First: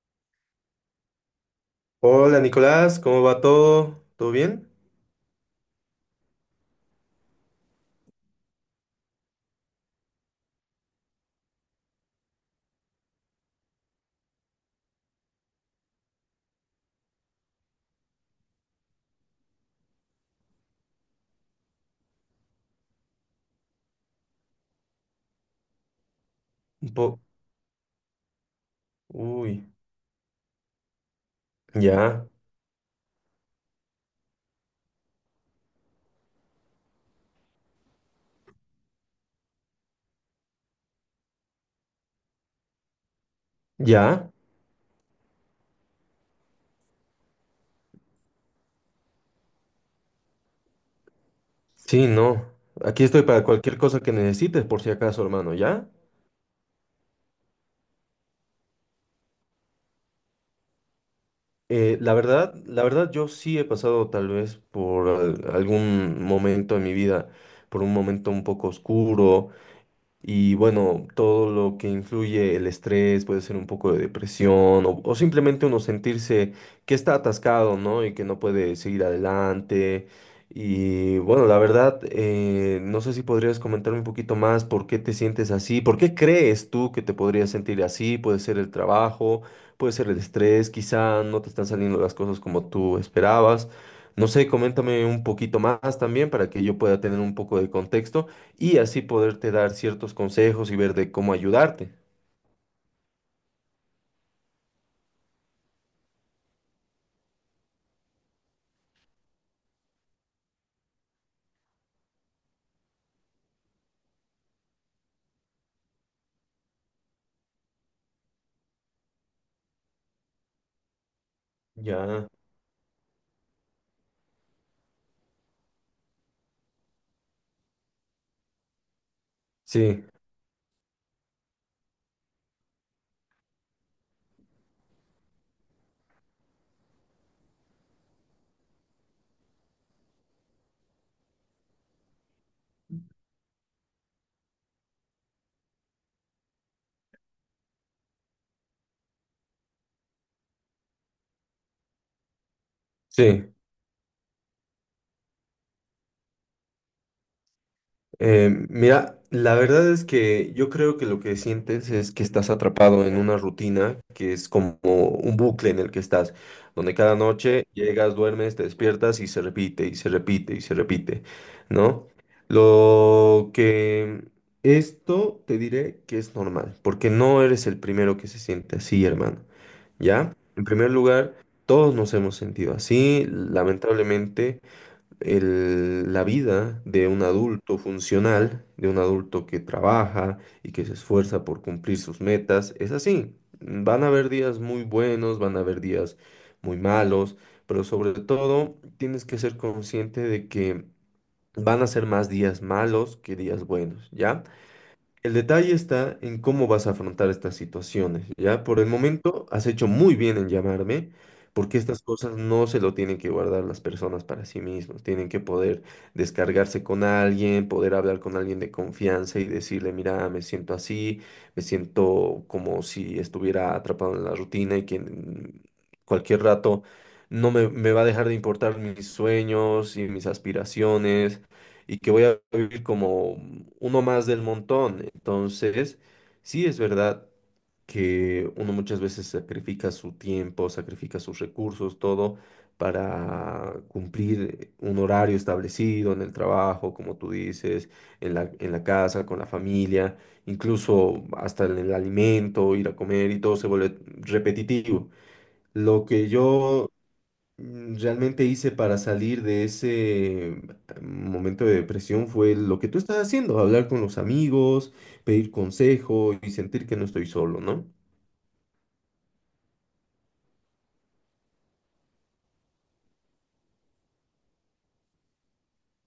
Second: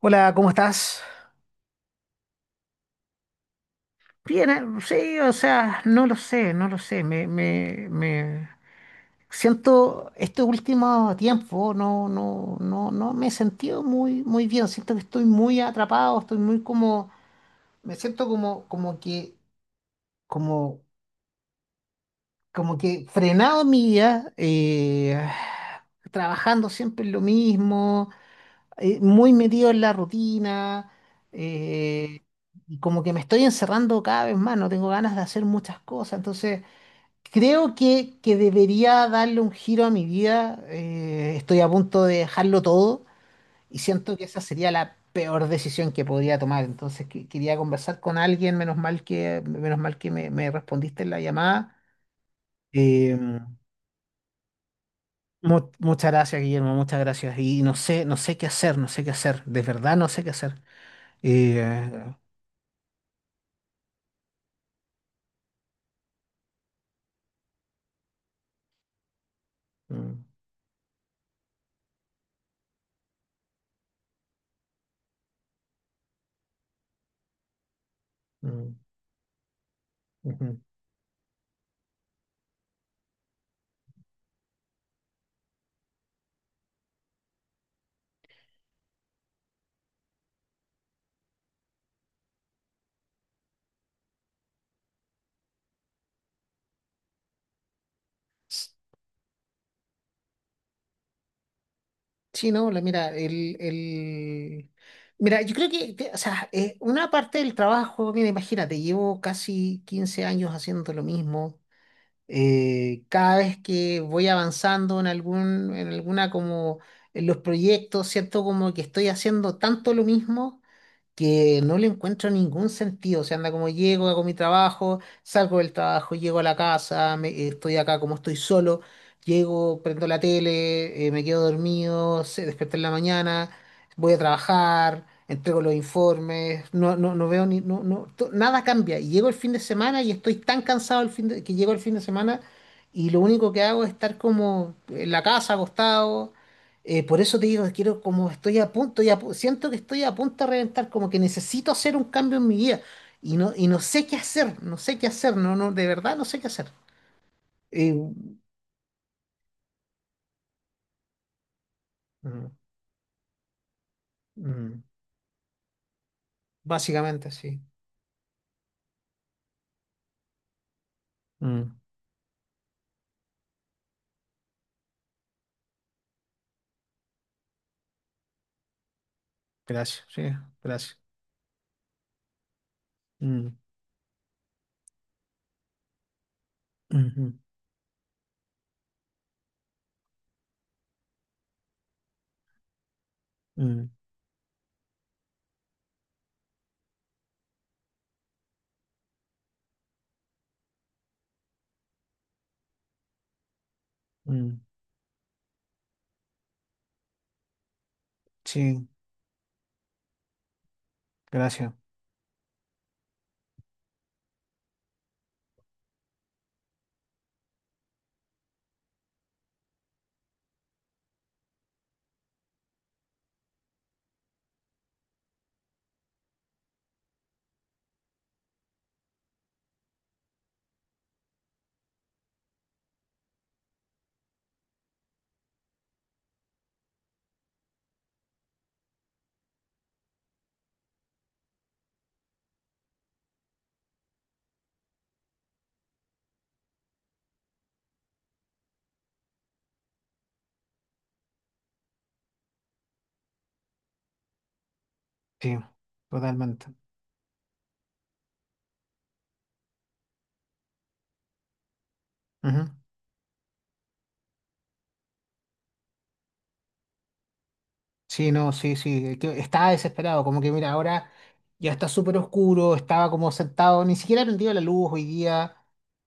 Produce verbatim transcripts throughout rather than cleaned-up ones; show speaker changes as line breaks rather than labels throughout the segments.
Hola, ¿cómo estás?
Hola Nicolás, ¿cómo va todo? ¿Todo
Bien, eh,
bien?
sí, o sea, no lo sé, no lo sé. Me, me, me siento este último tiempo, no, no, no, no me he sentido muy, muy bien. Siento que estoy muy atrapado, estoy muy como, me siento como, como que, como, como que frenado en mi vida, eh, trabajando
Un
siempre en
po-
lo mismo, eh, muy
Uy,
metido en la rutina,
ya,
eh, y como que me estoy encerrando cada vez más, no tengo ganas de hacer muchas cosas, entonces creo que, que debería darle un giro a mi vida, eh, estoy a punto de dejarlo todo y siento que
ya.
esa sería la peor decisión que podría tomar, entonces que- quería conversar con alguien, menos mal que, menos mal que me, me respondiste en la llamada.
Sí, no. Aquí
Eh,
estoy para cualquier cosa que necesites, por si acaso, hermano,
mu-
¿ya?
Muchas gracias, Guillermo, muchas gracias. Y no sé, no sé qué hacer, no sé qué hacer. De verdad no sé qué hacer. Y,
Eh, la
eh,
verdad, la verdad, yo sí he pasado tal vez por al- algún momento en mi vida, por un momento un poco oscuro.
mm,
Y bueno, todo lo que influye el estrés, puede ser un poco de depresión o, o simplemente uno sentirse que está atascado, ¿no? Y que no
mm,
puede seguir adelante.
ujú.
Y bueno, la verdad, eh, no sé si podrías comentarme un poquito más por qué te sientes así, por qué crees tú que te podrías sentir así. Puede ser el trabajo, puede ser el estrés, quizá no te están saliendo las cosas como tú esperabas. No sé, coméntame un poquito más también para que yo pueda tener un poco de contexto y así poderte dar ciertos consejos y ver de cómo ayudarte.
Sí, no, la- mira, el, el- Mira, yo creo que, que, o sea, eh, una parte del trabajo, mira, imagínate, llevo casi quince años haciendo lo mismo. Eh, cada vez que voy avanzando en algún, en alguna como, en los proyectos, siento como que estoy haciendo tanto lo mismo que no le
Ya.
encuentro ningún sentido. O sea, anda como llego, hago mi trabajo, salgo del trabajo, llego a la casa, me- eh, estoy acá como estoy solo, llego,
Sí,
prendo la tele, eh, me quedo dormido, se despierto en la mañana, voy a trabajar, entrego los informes, no, no, no veo ni, no, no, to- nada cambia. Y llego el fin de semana y estoy tan cansado el fin de- que llego el fin de semana y lo único que hago es estar como en la casa, acostado. Eh, por eso te digo, quiero, como estoy a punto, y a pu- siento que estoy a punto de reventar, como que necesito hacer un cambio en mi vida. Y no,
sí.
y no sé qué hacer, no sé qué hacer, no, no, de verdad no sé qué hacer. Eh,
Eh, mira, la verdad es que yo creo que lo que sientes es que
mm,
estás atrapado en una rutina que es como
mm,
un bucle en el que estás, donde cada
básicamente, sí.
noche llegas, duermes, te despiertas y se repite y se repite y se repite,
Mm,
¿no? Lo que esto te diré que es normal, porque no eres el primero que se siente así, hermano,
gracias, sí,
¿ya? En primer
gracias.
lugar, todos nos hemos sentido así.
Mm,
Lamentablemente el- la vida de un
ujú,
adulto funcional, de un adulto que trabaja y que se esfuerza por cumplir sus metas, es así.
mm,
Van a haber días muy buenos, van a haber días muy malos, pero sobre todo tienes que ser consciente de que van a ser más días malos que días buenos, ¿ya?
mm,
El detalle está en cómo vas a afrontar estas situaciones, ¿ya? Por
sí,
el momento has hecho muy bien en llamarme,
gracias,
porque estas cosas no se lo tienen que guardar las personas para sí mismos, tienen que poder descargarse con alguien, poder hablar con alguien de confianza y decirle, mira, me siento así, me siento como si estuviera atrapado en la rutina y que en cualquier rato no me, me va a dejar de importar mis sueños y mis aspiraciones y que voy a vivir como uno más del montón. Entonces, sí es verdad que uno muchas veces sacrifica su tiempo, sacrifica sus recursos, todo para cumplir un horario establecido en el trabajo, como tú dices, en la, en la casa, con la familia, incluso hasta en el alimento, ir a comer y todo se vuelve repetitivo.
sí,
Lo que
totalmente.
yo mm, realmente hice para salir de ese mm, momento de depresión fue
Ujú.
lo que tú estás haciendo, hablar con los amigos, pedir consejo y sentir que no estoy solo, ¿no?
Sí, no, sí, sí. El tío estaba desesperado, como que mira, ahora ya está súper oscuro, estaba como sentado, ni siquiera prendido la luz hoy día.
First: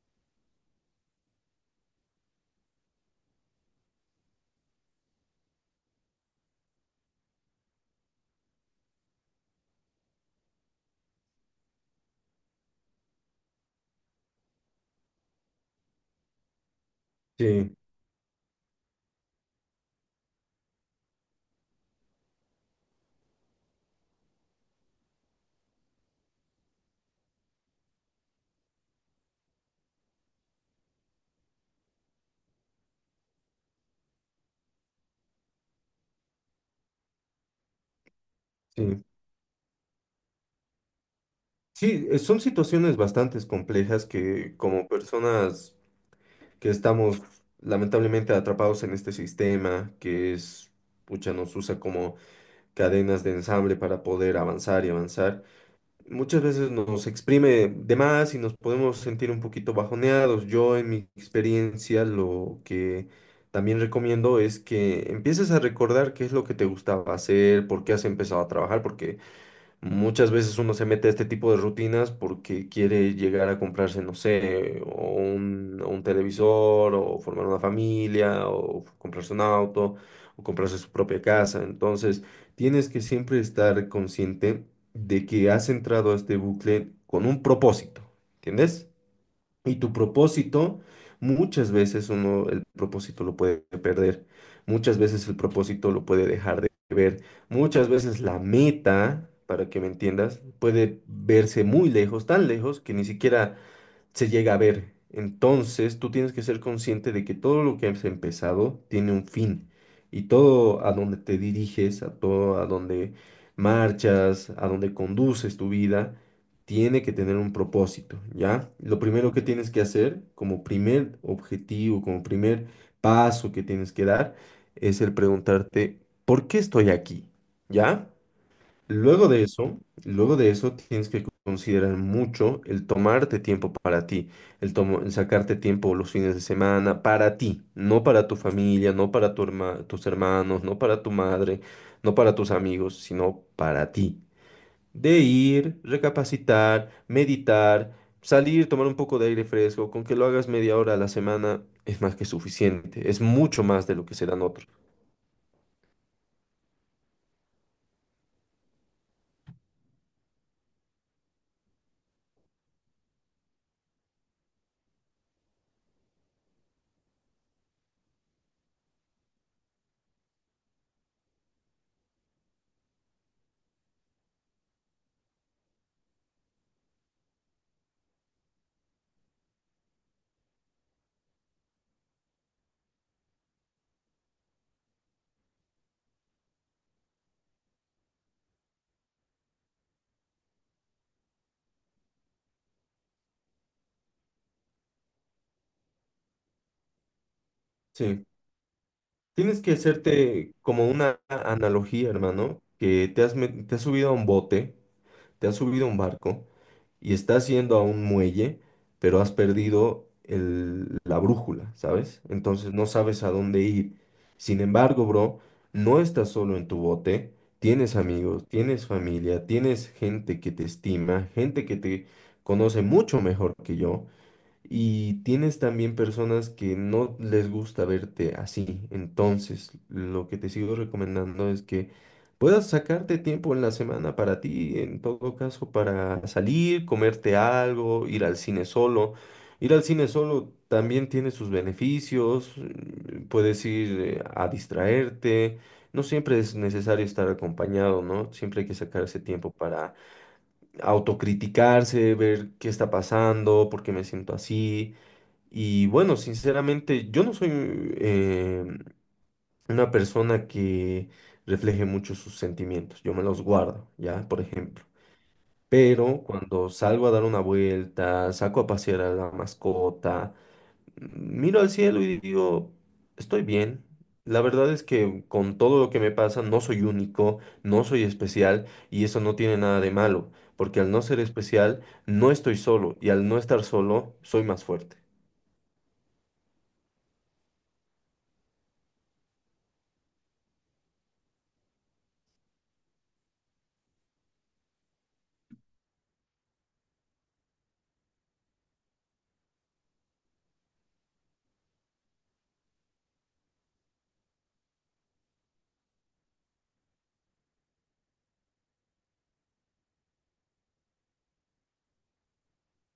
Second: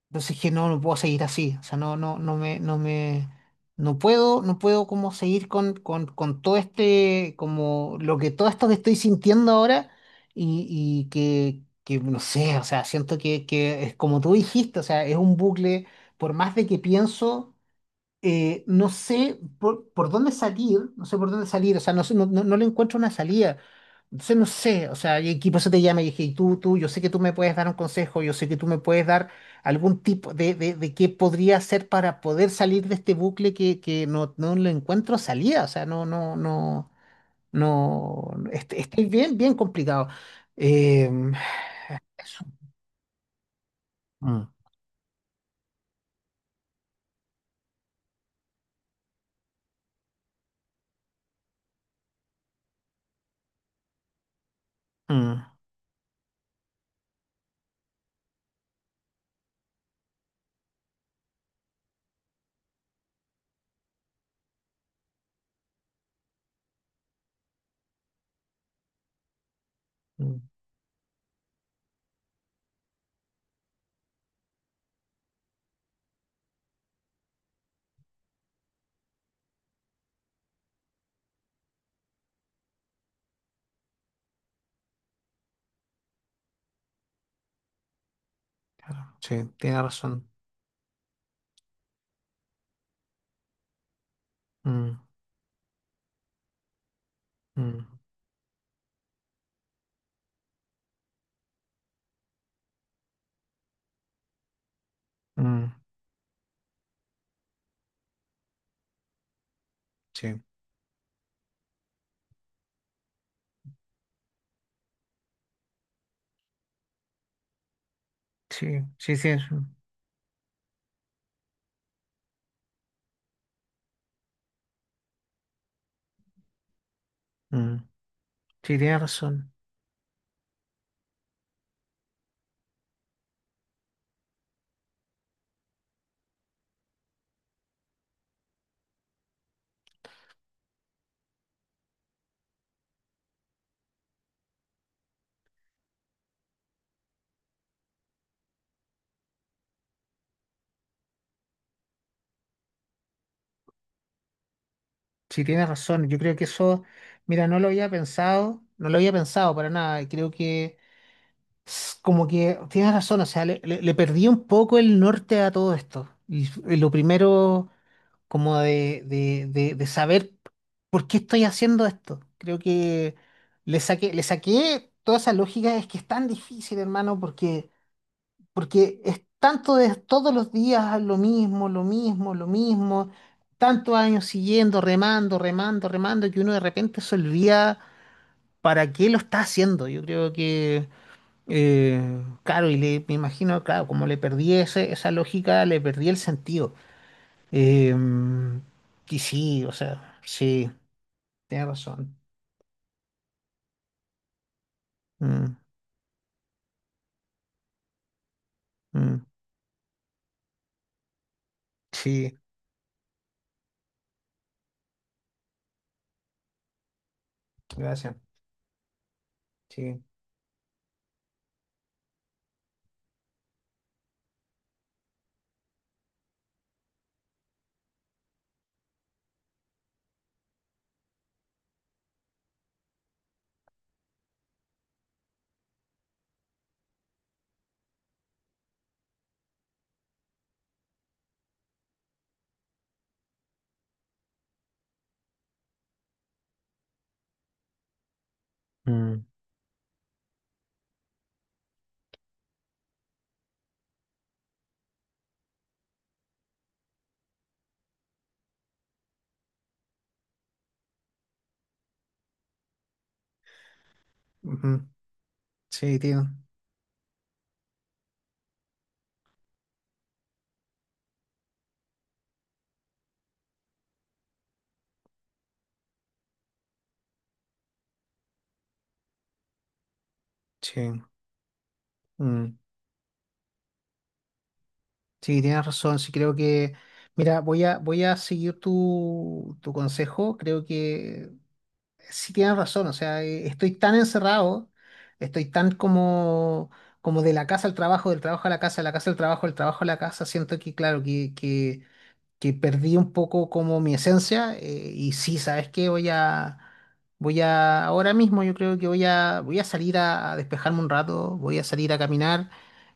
Entonces dije, no, no puedo seguir así. O sea, no, no, no me, no me, no puedo, no puedo como seguir con, con, con todo este, como lo que todo esto que estoy sintiendo ahora y, y que, que, no sé, o sea, siento que, que es como tú dijiste, o sea, es un bucle, por más de que pienso
Sí,
eh, no sé por, por dónde salir, no sé por dónde salir, o sea, no, sé, no, no, no le encuentro una salida, entonces no sé, o sea, y aquí por eso te llama y dije, y tú, tú, yo sé que tú me puedes dar un consejo, yo sé que tú me puedes dar algún tipo de, de, de qué podría hacer para poder salir de este bucle que, que no, no le encuentro salida, o sea, no, no, no, no, est-
sí.
estoy bien, bien complicado. Em,
Sí, eh, son
Eso.
situaciones bastante complejas
Mm,
que como personas que estamos lamentablemente atrapados en este sistema que es, pucha, nos usa como cadenas de ensamble para poder avanzar y avanzar
mm,
muchas veces nos exprime de más y nos podemos sentir un poquito bajoneados. Yo en mi experiencia lo que también recomiendo es que empieces a recordar qué es lo que te gustaba hacer, por qué has empezado a trabajar, porque muchas
mm,
veces uno se mete a este tipo de rutinas porque quiere llegar a comprarse, no sé, o un, o un televisor, o formar una familia, o comprarse un auto, o comprarse su propia casa. Entonces, tienes que siempre estar consciente de que has entrado a este bucle con un propósito, ¿entiendes?
claro, sí,
Y
tiene
tu
razón.
propósito, muchas veces uno el propósito lo puede perder,
Mm,
muchas veces el propósito lo puede dejar de ver,
mm,
muchas veces la meta, para que me entiendas, puede verse muy lejos, tan lejos que ni siquiera se llega a ver.
mm,
Entonces, tú tienes que ser consciente de que todo lo que has empezado tiene un fin y
sí.
todo a donde te diriges, a todo a donde marchas, a donde conduces tu vida, tiene que tener un propósito, ¿ya?
Sí,
Lo
sí, sí,
primero
es-
que tienes que hacer como primer objetivo, como primer paso que tienes que dar, es el preguntarte, ¿por qué estoy aquí?
mm, sí,
¿Ya?
tiene
Luego de
razón.
eso, luego de eso tienes que considerar mucho el tomarte tiempo para ti, el, tomo- el sacarte tiempo los fines de semana para ti, no para tu familia, no para tu herma- tus hermanos, no para tu madre, no para tus amigos, sino para ti. De ir, recapacitar, meditar, salir, tomar un poco de aire fresco, con que lo hagas media hora a la semana es más que suficiente, es mucho más de lo que se dan otros.
Sí, tiene razón. Yo creo que eso, mira, no lo había pensado, no lo había pensado para nada. Y creo que s- como que tienes razón, o sea, le, le- le perdí un poco el norte a todo esto. Y, f- y lo primero, como de, de, de, de saber por qué estoy haciendo esto. Creo que le saqué, le saqué toda esa lógica, es que es tan difícil, hermano, porque Porque es tanto de todos los días lo mismo, lo mismo, lo mismo, tantos años siguiendo, remando, remando, remando, que uno de repente se olvida para qué lo está haciendo. Yo creo que, eh, claro, y le, me imagino, claro, como le perdí ese- esa lógica, le perdí el sentido. Eh,
Sí.
y
Tienes
sí, o
que
sea,
hacerte
sí,
como una
tienes
analogía,
razón.
hermano, que te has, met- te has subido a un bote, te
Mm,
has subido a un barco y estás yendo a un muelle,
mm,
pero has perdido el- la brújula, ¿sabes?
sí,
Entonces no sabes a dónde ir. Sin embargo, bro, no estás solo en tu bote, tienes
gracias.
amigos, tienes familia, tienes
Sí.
gente que te estima, gente que te conoce mucho mejor que yo. Y tienes también personas que no les gusta verte así. Entonces, lo que te sigo recomendando es que puedas sacarte tiempo en la semana para ti, en todo caso, para salir, comerte algo, ir al cine solo. Ir al cine solo también tiene sus beneficios. mm, Puedes ir eh, a distraerte. No siempre es necesario estar acompañado, ¿no? Siempre hay que sacarse
Mm.
tiempo para autocriticarse, ver qué está pasando, por qué me siento así y bueno, sinceramente, yo no soy eh, una persona que refleje mucho sus sentimientos. Yo me los guardo, ¿ya? Por
Ujú,
ejemplo.
sí,
Pero
tío.
cuando salgo a dar una vuelta, saco a pasear a la mascota, mm, miro al cielo y digo, estoy bien. La verdad es que con todo lo que me pasa, no soy único, no soy especial y eso no tiene nada de malo, porque al
Sí.
no ser especial, no
Mm.
estoy solo y al no estar solo, soy más fuerte.
Sí, tienes razón. Sí, creo que, mira, voy a, voy a seguir tu, tu consejo. Creo que sí tienes razón. O sea, eh, estoy tan encerrado, estoy tan como, como de la casa al trabajo, del trabajo a la casa, de la casa al trabajo, del trabajo a la casa. Siento que, claro, que, que que perdí un poco como mi esencia, eh, y sí, ¿sabes qué? Voy a, voy a, ahora mismo yo creo que voy a, voy a salir a, a despejarme un rato, voy a salir a caminar.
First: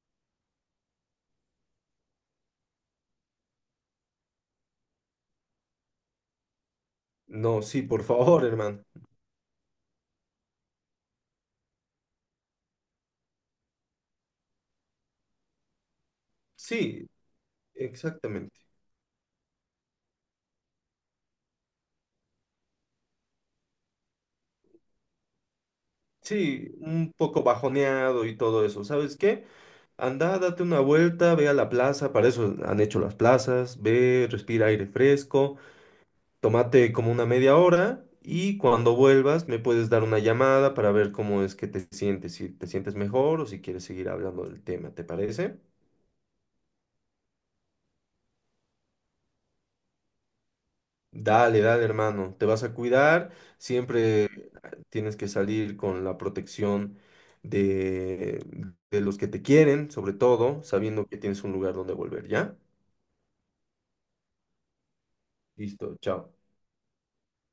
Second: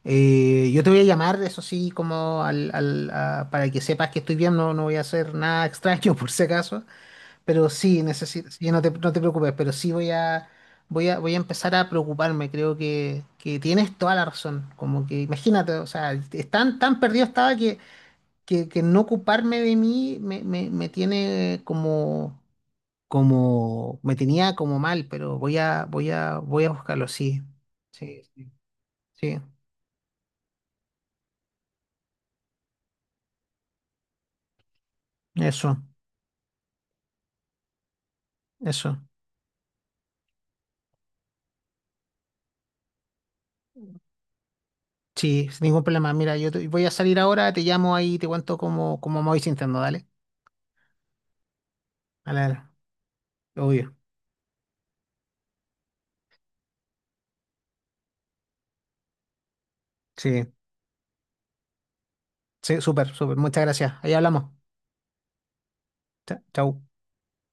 Eh, yo te voy a llamar, eso sí, como al, al- a- para que sepas que estoy bien, no, no voy a hacer nada extraño por si acaso,
No,
pero
sí,
sí,
por favor,
necesito, sí, no
hermano.
te, no te preocupes, pero sí voy a, voy a, voy a empezar a preocuparme, creo que, que tienes toda la razón, como que imagínate, o sea, es tan, tan
Sí,
perdido estaba que
exactamente.
que, que no ocuparme de mí me, me, me tiene como, como, me tenía como mal, pero voy a, voy a, voy a
Sí,
buscarlo,
un
sí.
poco
Sí,
bajoneado y
sí,
todo eso. ¿Sabes
sí,
qué? Anda, date una vuelta, ve a la plaza, para eso han hecho las plazas, ve, respira aire fresco,
eso,
tómate como una media hora y cuando
eso.
vuelvas me puedes dar una llamada para ver cómo es que te sientes, si te sientes mejor o si quieres seguir hablando del tema, ¿te
Sí,
parece?
sin ningún problema. Mira, yo te- voy a salir ahora, te llamo ahí, te cuento cómo, cómo me voy sintiendo, dale.
Dale, dale, hermano.
Dale,
Te vas
dale.
a cuidar.
Obvio.
Siempre tienes que salir con la protección de, de los que te quieren, sobre
Sí,
todo, sabiendo que tienes un lugar donde volver, ¿ya?
sí, súper, súper. Muchas gracias. Ahí hablamos.
Listo, chao.
Cha- Chau.